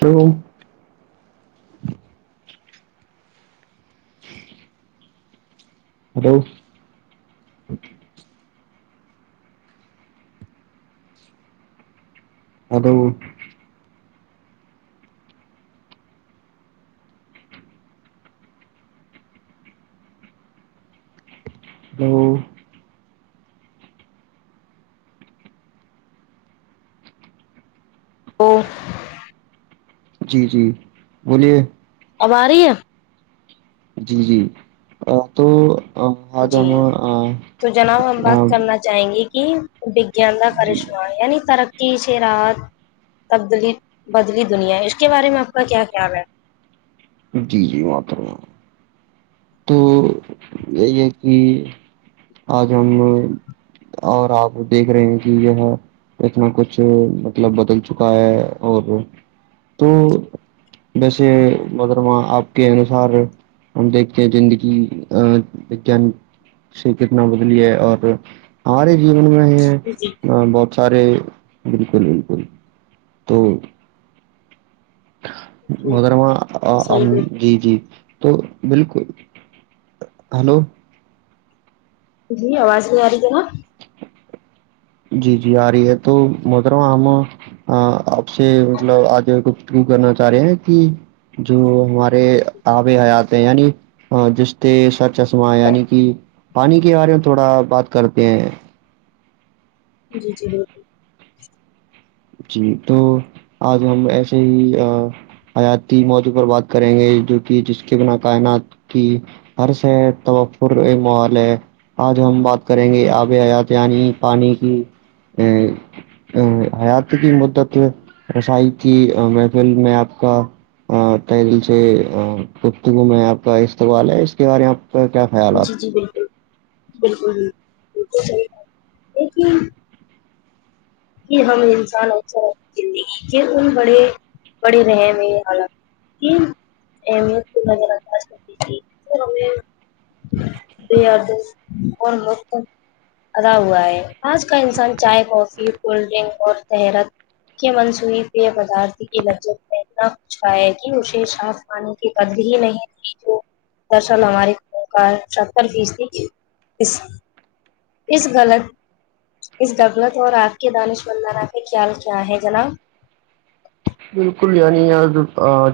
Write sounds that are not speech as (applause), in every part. تو ہلو اد تو وہ جی جی بولیے اب آ رہی ہے جی جی تو آج ہم جی آ، تو جناب ہم بات آ، کرنا جائیں گی کہ وگان کا جی کرشما یعنی ترقی پیچھے رات تبدلی بدلی دنیا ہے اس کے بارے میں آپ کا کیا خیال ہے جی جی ماتر ہ تو یہی ہے کہ آج ہم لو اور آپ دیکھ رہے ہیں کہ یہ ہے کتنا کچھ مطلب بدل چکا ہے اور تو ویسے مرمہ آپ کے انوسار ہم دیک زندگی ا وان سے کتنا بدلی ہے اور ہمارے جیون میں جی بہت سارے بالکل بالکل تو جی مگرگرا صحیح بالکل جی جی تو بالکل ہلو جی آواز نہیں آ رہی ہے نا جی جی آ رہی ہے تو مترو ہمام ہاں آپ سے مطلب آج کچھ کیوں کرنا چاہ رہے ہیں کہ جو ہمارے آب حیات یعنی جس سے سر چشمہ یعنی کہ پانی کے بارے میں تھوڑا بات کرتے ہیں جی جی جی تو آج ہم ایسے ہی حیاتی موضوع پر بات کریں گے جو کہ جس کے بنا کائنات کی اورر سے تم پور محلے آج ہم بات کریں گے آب حیات یعنی پانی کی ا ا حیات کی مدت رسائی تھی محفل میں آپ کا ہ دل سے کتگو میں آپ کا استقبال ہے اس کے بارے میں آپ کا کیا خیالات جی جی بالکل بالکل جی بکل صحیح لیکن کہ ہم انسان اثر زندگی کے ان بڑے بڑے رہم حال اہمیت پاس ہوتی تھی تو ہمیں د کون مت ادا ہوا ہے آج کا انسان چائے کافی کولڈ ڈرنک اور تیرت کے منسوئیی پی پدارت کی لجب میں اتنا کچھ پایا کہ اسے پانی کی قد بھی نہیں تھی جو درصل ہماری کا ستر فیصد اس غلط اس غغلت اور آپ کے دانش مندانہ پ خیال کیا ہے جناب بالکل یعنی جو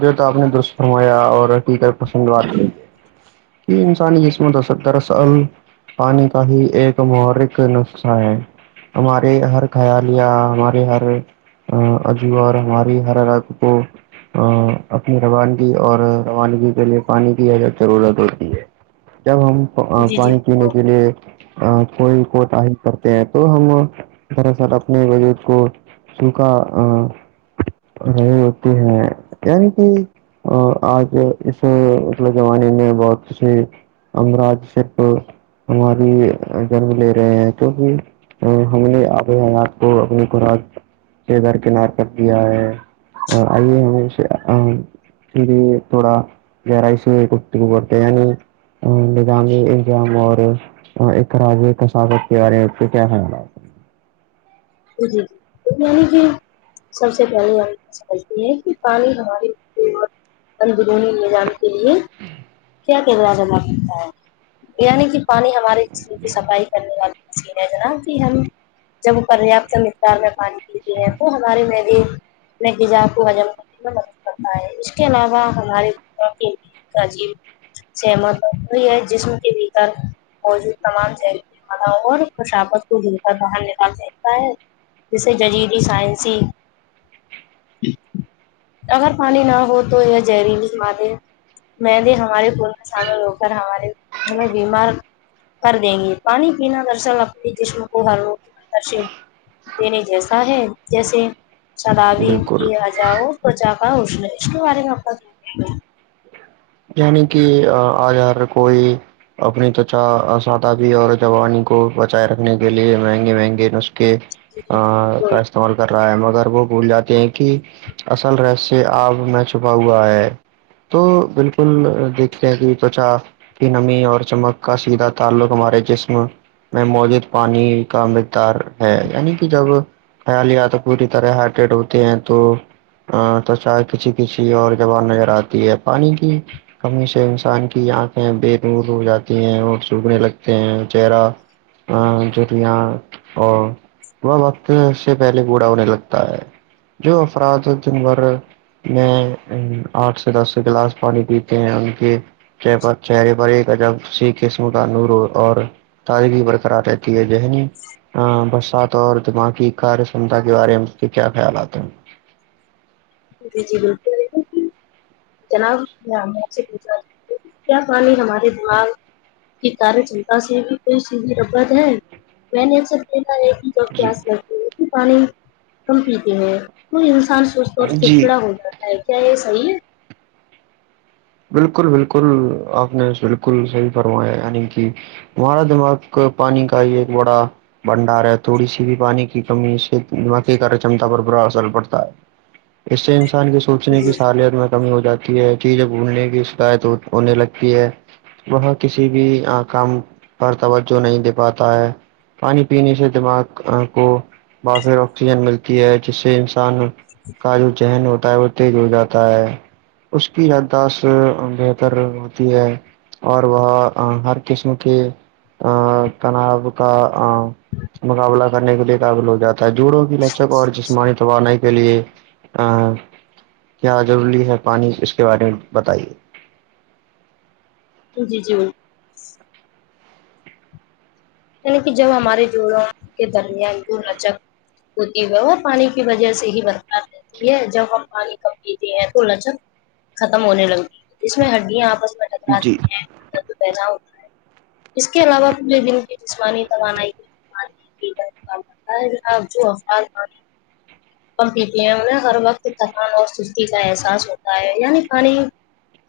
ہے آپ نے درست فرمایا اور یکر پسند بات کہ انسانی اسسمتس دراصل پانی کا ہی ایک محرک نسخہ ہے ہمارے ہر خیالیہ ہمارے ہر عجو اور ہمارے وہ ہرا رگ کو اپنی روانگی اور روانگی کے لیے پانی کی اجت ضرورت ہوتی ہے جب ہم جی جی پانی پینے کے جی لیے کوئی کوٹی کرتے ہیں تو ہم دراصل اپنے وجود کو تو کا وہ ہوتی ہے ینی کہ اور آج اس اگلے زمانے میں بہت سے امراج شپ ہماری جنم لے رہے ہیں توک ہم نے آب حیات کو اپنی خوراک کے در کنار کر دیا ہے ہ ائیے ہ بھی تھوڑا گرائی سے کتی کوکتے نظامی انظام اور اراج کثافت کے بارے میں سے کیا خیال ہے جی جی یعنی جی سب سے پہلی آ سمجھتی ہے کہ پانی ہماری قت ان بوون نہیں ج آگتیی (unintelligible) کیا کردار جما کرتا ہے یعنی کی پانی ہمارے اس کی صفائی کرنے والی ا جناب کہ ہم جب وہ کر رہے ہیں آپ سے مقدار میں پانی ہیں تو ہمارے میں بھی اپنے غذا کو حجم کرنے میں مدد کرتا ہے اس کے علاوہ ہمارے کا جیب سہمت ہی ہے جسم کے بھیتر موجود تمام ج والا اور خشاابت کو دل کر باہر نکال دیتا ہے جیسے جزیدی سائنسی اگر پانی نہ ہو تو یا زہریلی م دے میں بھی ہماری پورن سامل ہو کر ہمارے ہمیں بیمار کر دیں گے پانی پینا درصل اپنے جسم کو ہر روگ درل دینے جیسا ہے جیسے ہیں؟ سلاابی بالکل ا پچا کاا اسن اس کے بارے میں آپ کا یعنی کہ اگرگر کوئی اپنی تچا اسادابی اور جوانی کو بچائے رکھنے کے لیے مہنگے مہنگے نسخے ا کا استعمال کر رہا ہے مگر وہ بھول جاتے ہیں کہ اصل رہسیہ آب میں چھپا ہوا ہے تو بالکل فل دکھتے کہ توچا کی نمی اور چمک کا سیدھا تعلق ہمارے جسم میں موجود پانی کا مقدار ہے یعنی کہ جب خیالیا تو پوری طرح ہارٹٹ ہوتے ہیں تو ہاں تو چائے کسیی کسیی اور جوان نظر آتی ہے پانی کی کمی سے انسان کی آنکھیں بے دور ہو جاتی ہیں اور سوکھنے لگتے ہیں چہرہ ا ج یہ ا وہ وقت سے پہلے بوڑا ہونے لگتا ہے جو افراد جنھر میں آٹھ سے دس گلاس پانی پی ان کی چ چہرے پر ایک کا جب س قسم کا نور اور تازگی برقرار رہتی ہے ذہنی ہاں برسات اور دماغی کار سمتا کے بارے میں سے کیا خیال آتے ہیں جے جی بون جناب میں سے پوچھا ہ کیا پانی ہمارے دماغ کی تارے چنپا سے کی کوئی سیدھی ربت ہے میں نے اثر ای ہے جی کہیاس لگتے پانی کم پیتے ہیں کوئی انسان اس جی پڑچڑا ہو جاتا ہے کیا یہ صحیح ہے بالکل بالکل آپ نے بالکل صحیح فرمایا یعنی کہ ہمارا دماغ پانی کا ہی ایک بڑا بنڈار ہے تھوڑی سی بھی پانی کی کمی سے مکے کاار چمتا پر برا اثر پڑتا ہے اس سے انسان کے سوچنے کی سالت میں کمی ہو جاتی ہے چیزب گھڑنے کی شکایت ہونے لگتی ہے وہ کسی بھی کام پر توجہ نہیں دے پاتا ہے پانی پینے سے دماغ کو با پھر آکسیجن ملتی ہے جس سے کا جو چہن ہوتا ہے وہ تیز ہو جاتا ہے اس کی س بہتر ہوتی ہے اور وہ ہر قسم کے ا تناب کا مقابلہ کرنے کے لیے قابل ہو جاتا جوڑوں کی لچک اور جسمانی توانا کے لیے کیا ضروری ہے پانی اس کے بارے میں بتائیے ج جی جی یعنی کہ جب ہمارے جوڑوں کے درمیان د لچک ہوتی ہے وہ پانی کی وجہ سے ہی برتااتے ہے جب ہم پانی کم پیتے ہیں تو لجک ختم ہونے لگی ج میں ہڈیاں آپس میں جی پیدا ہوتا ہے اس کے علاوہ پورے دن جسمانی توانائی ہے آپ جو افراد پمپ لیتی ہیں انہیں ہر وقت تھکان اور سستی کا احساس ہوتا ہے یعنی پانی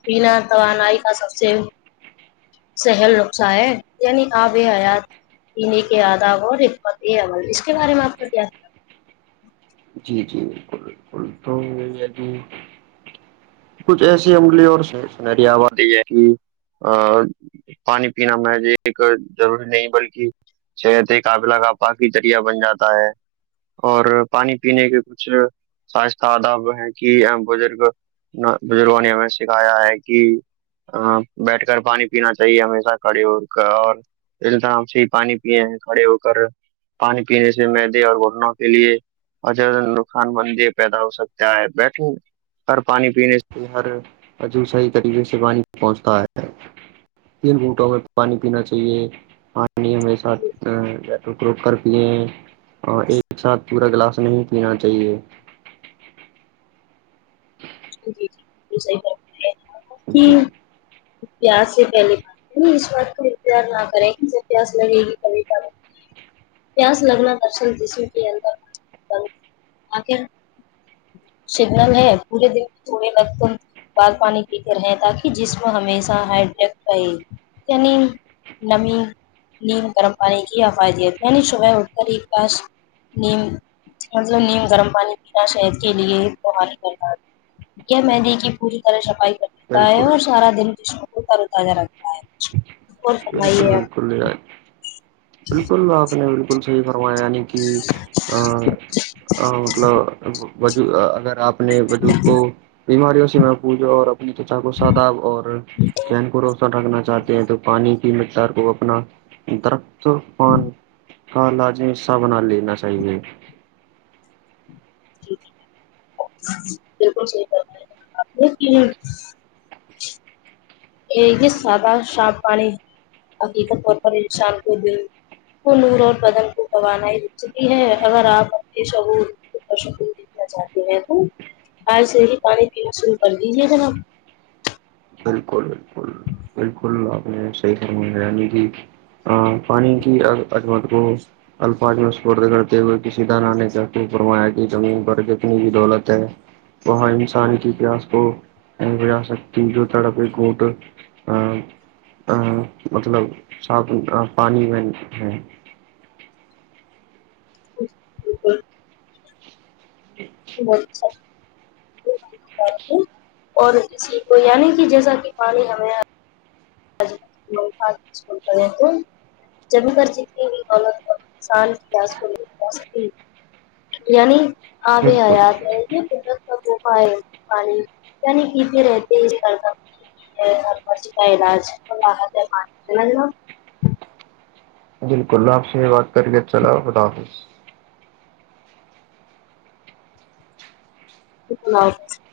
پینا توانائی کا سب سے سہل نقصا ہے یعنی آپ یہ حیات تین کے آدا ربت اے اول اس کے بارے میں آپ کا کیا ہے جی جی بالکل بالکل تو ید کچھ ایسی عملی اورشنہری آبادی جیسی پانی پینا میں ضروری نہیں بلکہ شت قابلہ کا پااک ذریہ بن جاتا ہے اور پانی پینے کے کچھ سہستتا ادا ہیں کہ بزرگ بزرگوں نے ہمیں سکھایا ہے کہ ہ بیٹھ کر پانی پینا چاہیے ہمیشہ کھڑی اڑ کر اور ایکدام سے ہی پانی پیے ہیں کھڑے ہو کر پانی پینے سے میدے اور گٹنوں کے لیے اور نقصان بندی پیدا ہو سکتا ہےئے بیٹھیں ہر پانی پینے سے ہر وجو صحیح طریقے سے پانی پہنچتا ہے تین گھنٹوں میں پانی پینا چاہیے پانی ہمے ساتھک روک کر پیے اور ایک ساتھ پورا گلاس نہیں پینا چاہیے جی جی صحی بات ہے کہ جی پیاس سے پہلے نہیں اس بات کو انتظار نہ کرے ک جب پیاس لگے گی کبھیب پس لگنا درسن جسوں کے اندر آخر شرگ ہے پورے د بر بال پانی پیتے رہے تاکہ جسم ہمیشہ ہائڈرییک رہے نے نمی (unintelligible) نیم گرم پانی کی حفظیت یعنی صبح اٹھ کر ایک کاش نیم مطلب نیم گرم پانی پینا شہد کے لیےوال کرنا کیا میں نےی کی پوری طرح صفائی کر دیتا ہے بالکل اور سارا دن جشم کو تر و تازہ رکھتا ہے اور بالکل فرمائیے آپ بالکل نان بالکل آپ نے بکل کن سے ہی فرمایا یعنی کہ مطلب وج اگر آپ نے وجود کو بیماریوں سے میں پوجو اور اپنی چچا کو سدا اور چہن کو روشن رکھنا ہیں تو پانی کی مقدار کو اپنا درخت پان ک لاجی حصہ بنا لینا چاہیے بالکل صحی فرمایا یہ جو سادا صف پانی بقی تو سف کر د (unintelligible) وہ نور اور بدن کو توانا ہی دکھ چتی ہے اگر آپ اپنے شعور چاہتی میر تو آج سے ہی پانی پینا شروع کر دیجیے ھر آ بالکل بالکل بالکل آپ نے صی کرنی کی پانی کی عدمت کو الفاظی مسفرد کرتے ہوئے کسی دانا نے کہ فرمایا کہ زمین پر جتنی بھی دولت ہے وہاں انسانی کی اتہس کو وجا سکتی جو سا کوئی کوٹ ا مطلب صاف پانی میں ہے (unintelligible) جی (unintelligible) (unintelligible) اور اسسی کو یعنی کہ جیسا کہ پانی ہمیں کول پڑ جب مر جیتنی ہوئی عت شان پسی یعنی آے بالکل آیات ہے یہ سوفا ہے پانی عنی کیتے رہتے ہیں کر کا سھرپچ کا علاج لا م نہیں ن بالکل آپ سے یہ بات کریے چلو خدا حافظ (unintelligible)